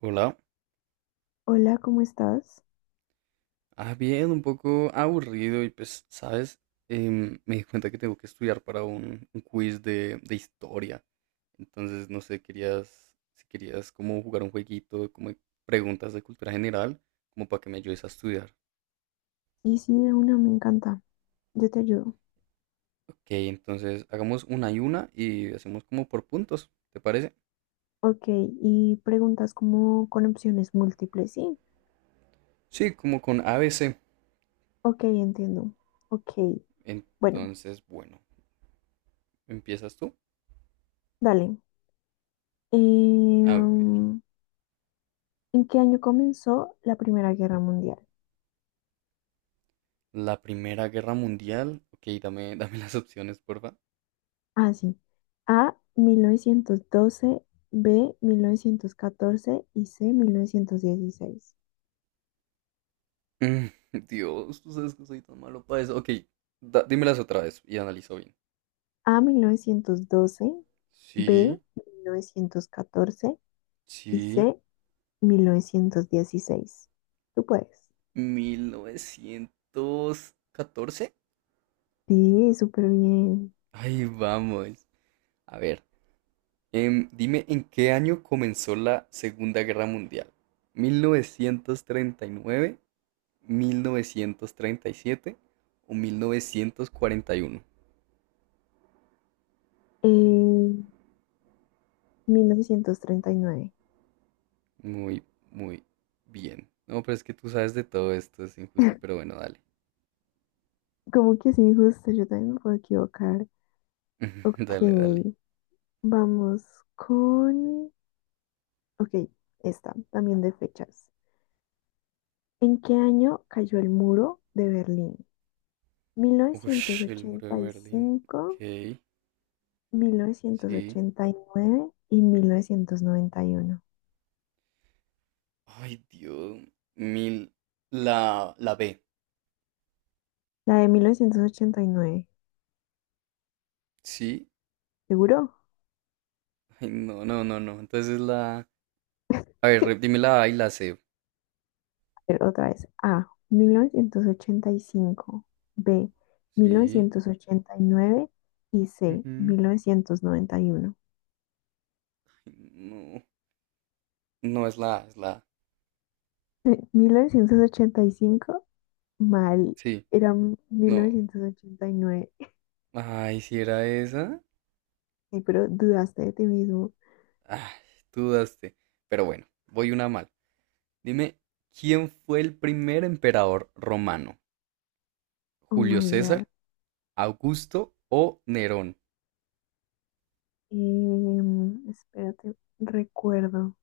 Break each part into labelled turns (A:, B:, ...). A: Hola.
B: Hola, ¿cómo estás?
A: Ah, bien, un poco aburrido y pues, ¿sabes? Me di cuenta que tengo que estudiar para un quiz de historia. Entonces, no sé, si querías como jugar un jueguito, como de preguntas de cultura general, como para que me ayudes a estudiar.
B: Y sí, de una me encanta. Yo te ayudo.
A: Ok, entonces hagamos una y hacemos como por puntos, ¿te parece?
B: Ok, y preguntas como con opciones múltiples, ¿sí?
A: Sí, como con A B C.
B: Ok, entiendo. Ok, bueno,
A: Entonces, bueno, ¿empiezas tú?
B: dale. Eh,
A: A ver,
B: um, ¿En qué año comenzó la Primera Guerra Mundial?
A: la Primera Guerra Mundial. Ok, dame, dame las opciones, porfa.
B: Ah, sí. A, 1912, B, 1914 y C, 1916.
A: Mm, Dios, tú sabes que soy tan malo para eso. Ok, dímelas otra vez y analizo bien.
B: A, 1912, B,
A: Sí,
B: 1914 y
A: sí.
B: C, mil novecientos dieciséis. Tú puedes.
A: 1914.
B: Sí, súper bien.
A: Ahí vamos. A ver, dime en qué año comenzó la Segunda Guerra Mundial. Mil novecientos treinta y nueve, 1937 o 1941.
B: Eh, mil novecientos treinta y nueve.
A: Muy, muy bien. No, pero es que tú sabes de todo esto, es injusto, pero bueno, dale.
B: Como que es injusto, yo también me puedo equivocar. Ok,
A: Dale, dale.
B: vamos con... Ok, esta, también de fechas. ¿En qué año cayó el muro de Berlín? Mil novecientos
A: Ush, el muro de
B: ochenta y
A: Merlín. Ok,
B: cinco, mil novecientos
A: sí.
B: ochenta y nueve, noventa y uno.
A: Ay, Dios. Mil. La B.
B: La de mil novecientos ochenta y nueve.
A: Sí.
B: ¿Seguro?
A: Ay, no, no, no, no. Entonces la. A ver, dime la A y la C.
B: Ver, otra vez. A, mil novecientos ochenta y cinco, B, mil
A: Sí.
B: novecientos ochenta y nueve y C,
A: Ujú.
B: 1991.
A: Ay, no. No es la A, es la A.
B: 1985 mal.
A: Sí.
B: Era
A: No.
B: 1989.
A: Ay, si era esa.
B: Ay, pero dudaste de ti mismo.
A: Ay, dudaste. Pero bueno, voy una mal. Dime, ¿quién fue el primer emperador romano?
B: Oh my
A: ¿Julio
B: God.
A: César, Augusto o Nerón?
B: Espérate, recuerdo.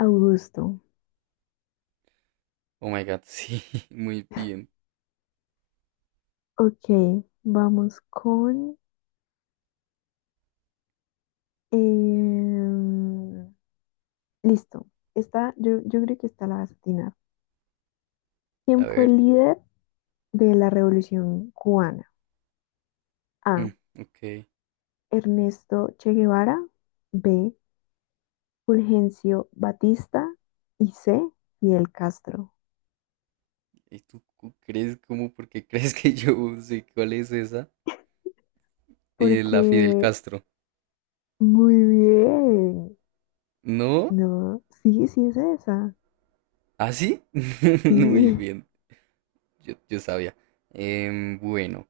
B: Augusto.
A: Oh my God, sí, muy bien.
B: Ok, vamos con... em, listo. Esta, yo creo que esta la vas a atinar. ¿Quién
A: A
B: fue
A: ver,
B: el líder de la Revolución cubana?
A: mm,
B: A,
A: ok.
B: Ernesto Che Guevara. B, Fulgencio Batista. Y C, Fidel Castro.
A: ¿Y tú crees cómo? ¿Por qué crees que yo sé cuál es esa?
B: Porque
A: La Fidel Castro.
B: muy bien.
A: ¿No?
B: No, sí, sí es esa.
A: ¿Ah, sí? Muy
B: Sí.
A: bien, yo sabía. Bueno,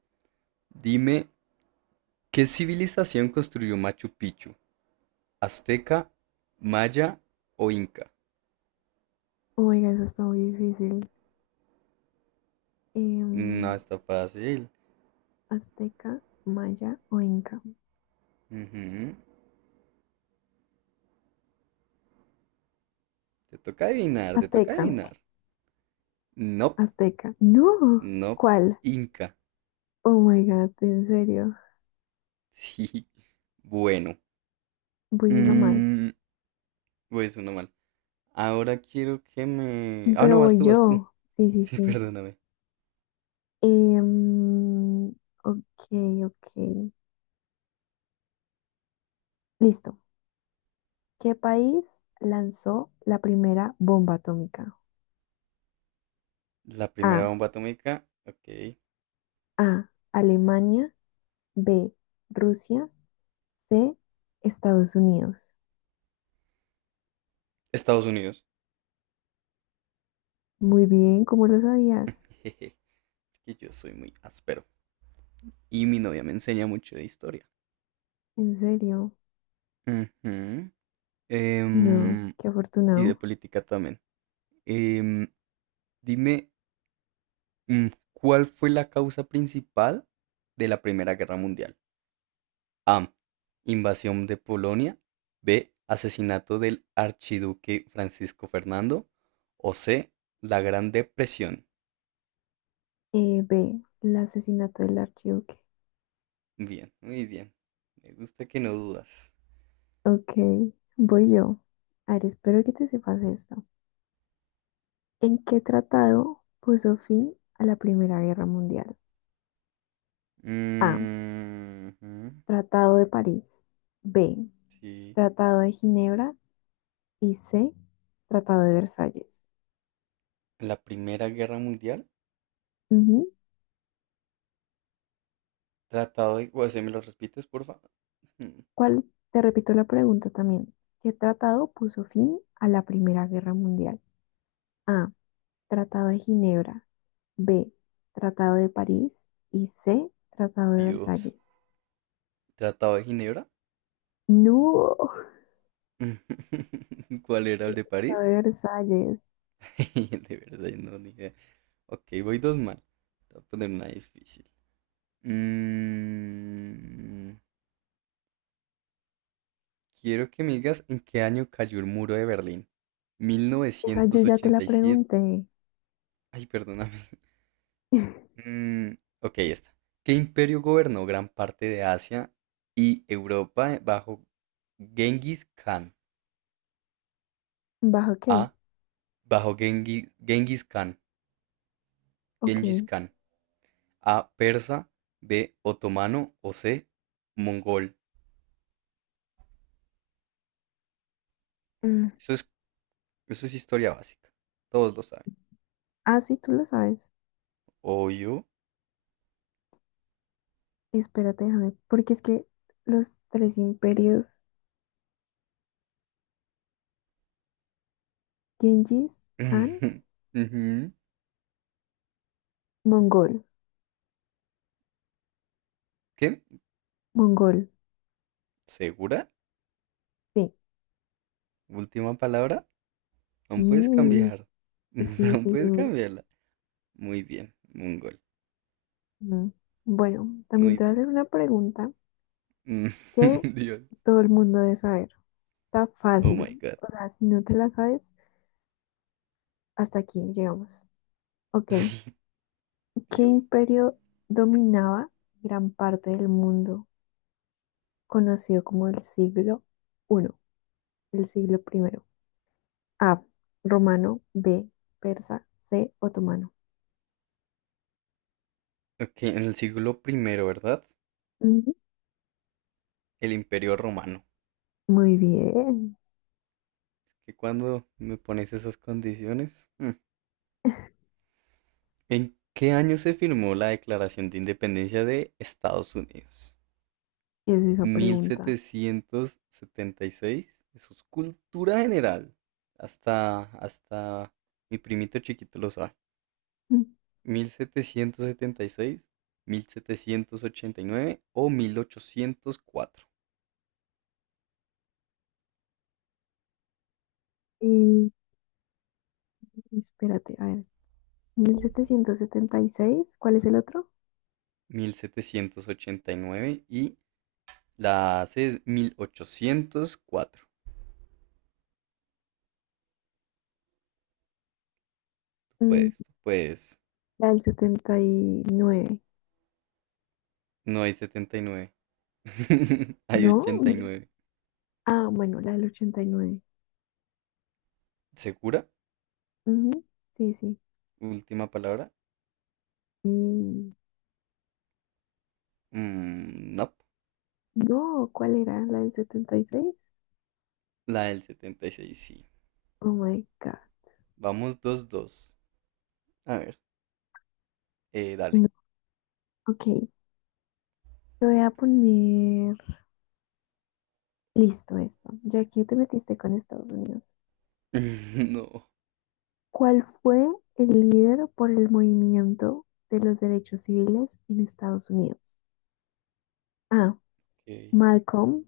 A: dime, ¿qué civilización construyó Machu Picchu? ¿Azteca, Maya o Inca?
B: Oh my god, eso está muy difícil.
A: No,
B: Em,
A: está fácil.
B: Azteca, Maya o Inca.
A: Ujú. Te toca adivinar, te toca
B: Azteca,
A: adivinar. Nope,
B: Azteca. No.
A: nope,
B: ¿Cuál?
A: Inca.
B: Oh my God, en serio.
A: Sí. Bueno,
B: Voy una mal.
A: Mm, pues uno mal. Ahora quiero que me... Ah, no,
B: Pero
A: vas
B: voy
A: tú, vas tú.
B: yo. Sí, sí,
A: Sí,
B: sí.
A: perdóname.
B: Em, ok, ok. Listo. ¿Qué país lanzó la primera bomba atómica?
A: La primera
B: A.
A: bomba atómica, ok.
B: A, Alemania. B, Rusia. C, Estados Unidos.
A: Estados Unidos.
B: Muy bien, ¿cómo lo sabías?
A: Jeje, que yo soy muy áspero. Y mi novia me enseña mucho de historia.
B: ¿En serio?
A: Ujú.
B: No,
A: Em,
B: qué
A: y de
B: afortunado.
A: política también. Em, dime, mm, ¿cuál fue la causa principal de la Primera Guerra Mundial? A. Invasión de Polonia. B. Asesinato del archiduque Francisco Fernando. O C. La Gran Depresión.
B: B. El asesinato del archiduque.
A: Bien, muy bien. Me gusta que no dudas.
B: Ok, voy yo. A ver, espero que te sepas esto. ¿En qué tratado puso fin a la Primera Guerra Mundial? A,
A: Mm, ujú,
B: Tratado de París. B,
A: sí.
B: Tratado de Ginebra. Y C, Tratado de Versalles.
A: La Primera Guerra Mundial.
B: Ujú.
A: O sea, ¿me lo repites, porfa? Mm,
B: ¿Cuál? Te repito la pregunta también. ¿Qué tratado puso fin a la Primera Guerra Mundial? A, Tratado de Ginebra. B, Tratado de París. Y C, Tratado de
A: Dios.
B: Versalles.
A: ¿Tratado de Ginebra?
B: No,
A: ¿Cuál era el de
B: Tratado
A: París?
B: de Versalles.
A: De verdad, no, ni idea. Ok, voy dos mal. Te voy a poner una difícil. Mm, quiero que me digas en qué año cayó el muro de Berlín.
B: Esa yo ya te la
A: 1987.
B: pregunté.
A: Ay, perdóname. Mm, ok, ya está. ¿Qué imperio gobernó gran parte de Asia y Europa bajo Genghis Khan?
B: ¿Bajo qué?
A: A. Bajo Genghis, Genghis Khan. Genghis
B: Ok.
A: Khan. A. Persa. B. Otomano. O C. Mongol.
B: Mm,
A: Eso es, eso es historia básica. Todos lo saben.
B: ah, sí, tú lo sabes.
A: Obvio.
B: Espérate, déjame, porque es que los tres imperios, Genghis, Han,
A: Ujú.
B: Mongol,
A: ¿Qué?
B: Mongol,
A: ¿Segura?
B: sí.
A: Última palabra. Aún puedes
B: Y
A: cambiar.
B: sí,
A: Aún
B: estoy
A: puedes
B: seguro.
A: cambiarla. Muy bien, un gol.
B: No. Bueno, también
A: Muy
B: te voy a
A: bien.
B: hacer una pregunta
A: Mm,
B: que
A: Dios.
B: todo el mundo debe saber. Está
A: Oh
B: fácil.
A: my God.
B: O sea, si no te la sabes, hasta aquí llegamos. Ok,
A: Ay,
B: ¿qué
A: Dios.
B: imperio dominaba gran parte del mundo conocido como el siglo I, el siglo primero? A, romano, B, persa, C, otomano.
A: Ok, en el siglo primero, ¿verdad?
B: Ujú.
A: El Imperio Romano.
B: Muy bien.
A: ¿Que cuando me pones esas condiciones? Mm. ¿En qué año se firmó la Declaración de Independencia de Estados Unidos?
B: ¿Qué es esa pregunta?
A: 1776. Eso es cultura general. Hasta mi primito chiquito lo sabe. Mil setecientos setenta y seis, 1789 o mil ochocientos cuatro.
B: Mm. Y espérate, a ver. Mil setecientos setenta y seis, ¿cuál es el otro?
A: 1789 y la C es 1804.
B: Mm,
A: Pues, pues,
B: la del setenta y nueve.
A: no hay 79. Hay
B: ¿No?
A: ochenta y
B: Mm.
A: nueve
B: Ah, bueno, la del 89.
A: ¿Segura?
B: Ujú, sí, sí.
A: Última palabra.
B: Y
A: Mm, no.
B: no, ¿cuál era? ¿La del setenta y seis?
A: La del 76 sí.
B: Oh my God.
A: Vamos 2-2. A ver. Dale.
B: No. Ok, te voy a poner listo esto, ya que te metiste con Estados Unidos.
A: No.
B: ¿Cuál fue el líder por el movimiento de los derechos civiles en Estados Unidos? A,
A: Ok.
B: Malcolm.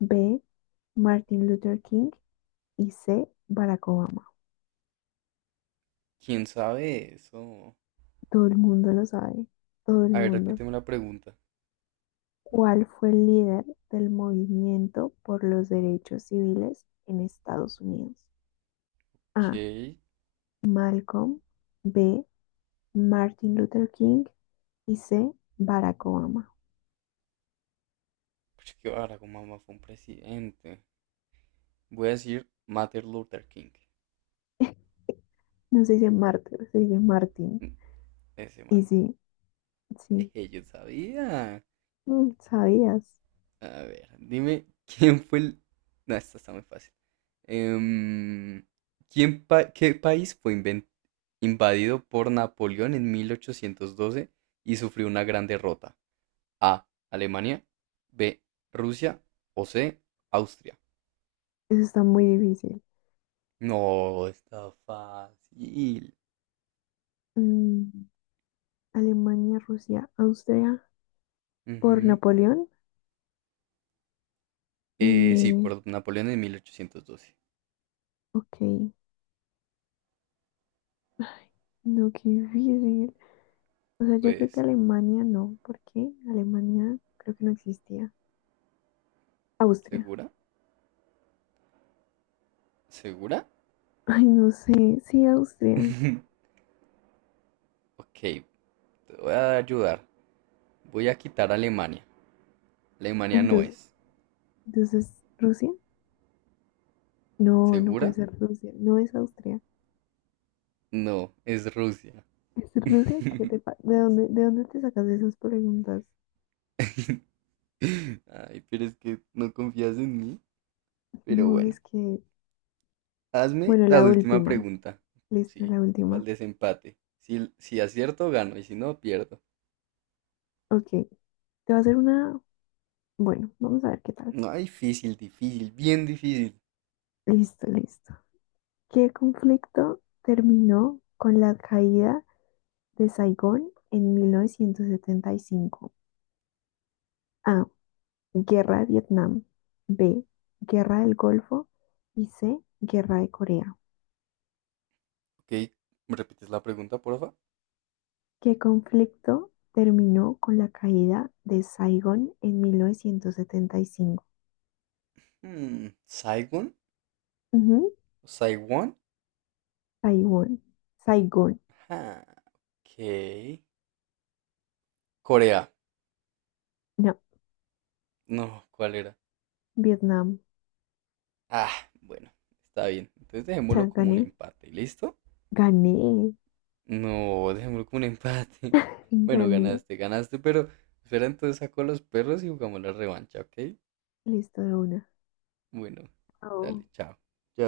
B: B, Martin Luther King. Y C, Barack Obama.
A: ¿Quién sabe eso?
B: Todo el mundo lo sabe. Todo el
A: A ver,
B: mundo.
A: repíteme la pregunta.
B: ¿Cuál fue el líder del movimiento por los derechos civiles en Estados Unidos?
A: Ok.
B: A, Malcolm. B, Martin Luther King. Y C, Barack Obama.
A: Pues que ahora como mamá fue un presidente. Voy a decir Martin Luther King.
B: No se dice Martin, se dice Martin.
A: Mm, ese
B: Y
A: man.
B: sí, sí,
A: Jeje, yo sabía.
B: mm, sabías.
A: A ver, dime quién fue el. No, esta está muy fácil. Em, ¿Qué país fue invadido por Napoleón en 1812 y sufrió una gran derrota? A. Alemania. B. Rusia. O C. Austria.
B: Eso está muy difícil.
A: No, está fácil.
B: Mm, Alemania, Rusia, Austria por
A: Ujú.
B: Napoleón.
A: Sí,
B: Eh,
A: por Napoleón en 1812.
B: ok. Ay, no, qué difícil. O
A: Tú
B: sea, yo creo que
A: puedes.
B: Alemania no, porque Alemania creo que no existía. Austria.
A: ¿Segura? ¿Segura?
B: Ay, no sé. Sí, Austria.
A: Ok, te voy a ayudar. Voy a quitar Alemania. Alemania no
B: Entonces,
A: es.
B: entonces Rusia. No, no puede
A: ¿Segura?
B: ser Rusia. No es Austria.
A: No, es Rusia.
B: ¿Es Rusia? ¿Qué te pa- de dónde te sacas esas preguntas?
A: Ay, pero es que no confías en mí. Pero
B: No, es
A: bueno.
B: que...
A: Hazme
B: Bueno,
A: la
B: la
A: última
B: última.
A: pregunta.
B: Listo,
A: Sí,
B: la
A: para el
B: última.
A: desempate. Si acierto, gano y si no, pierdo.
B: Ok, te va a hacer una... Bueno, vamos a ver qué tal.
A: No, difícil, difícil, bien difícil.
B: Listo, listo. ¿Qué conflicto terminó con la caída de Saigón en 1975? A, Guerra de Vietnam. B, Guerra del Golfo. Y C, Guerra de Corea.
A: Ok, ¿me repites la pregunta, porfa?
B: ¿Qué conflicto terminó con la caída de Saigón en 1975?
A: ¿Saigon?
B: Ujú,
A: ¿Saiwon?
B: Saigón. Saigón.
A: Ajá, ok. Corea.
B: No,
A: No, ¿cuál era?
B: Vietnam.
A: Ah, bueno, está bien. Entonces
B: O sea,
A: dejémoslo como un
B: gané.
A: empate, ¿listo?
B: Gané,
A: No, dejémoslo como un empate. Bueno,
B: gané.
A: ganaste, ganaste, pero espera entonces saco a los perros y jugamos la revancha, ¿ok?
B: Listo de una.
A: Bueno,
B: Oh.
A: dale, chao. Chao.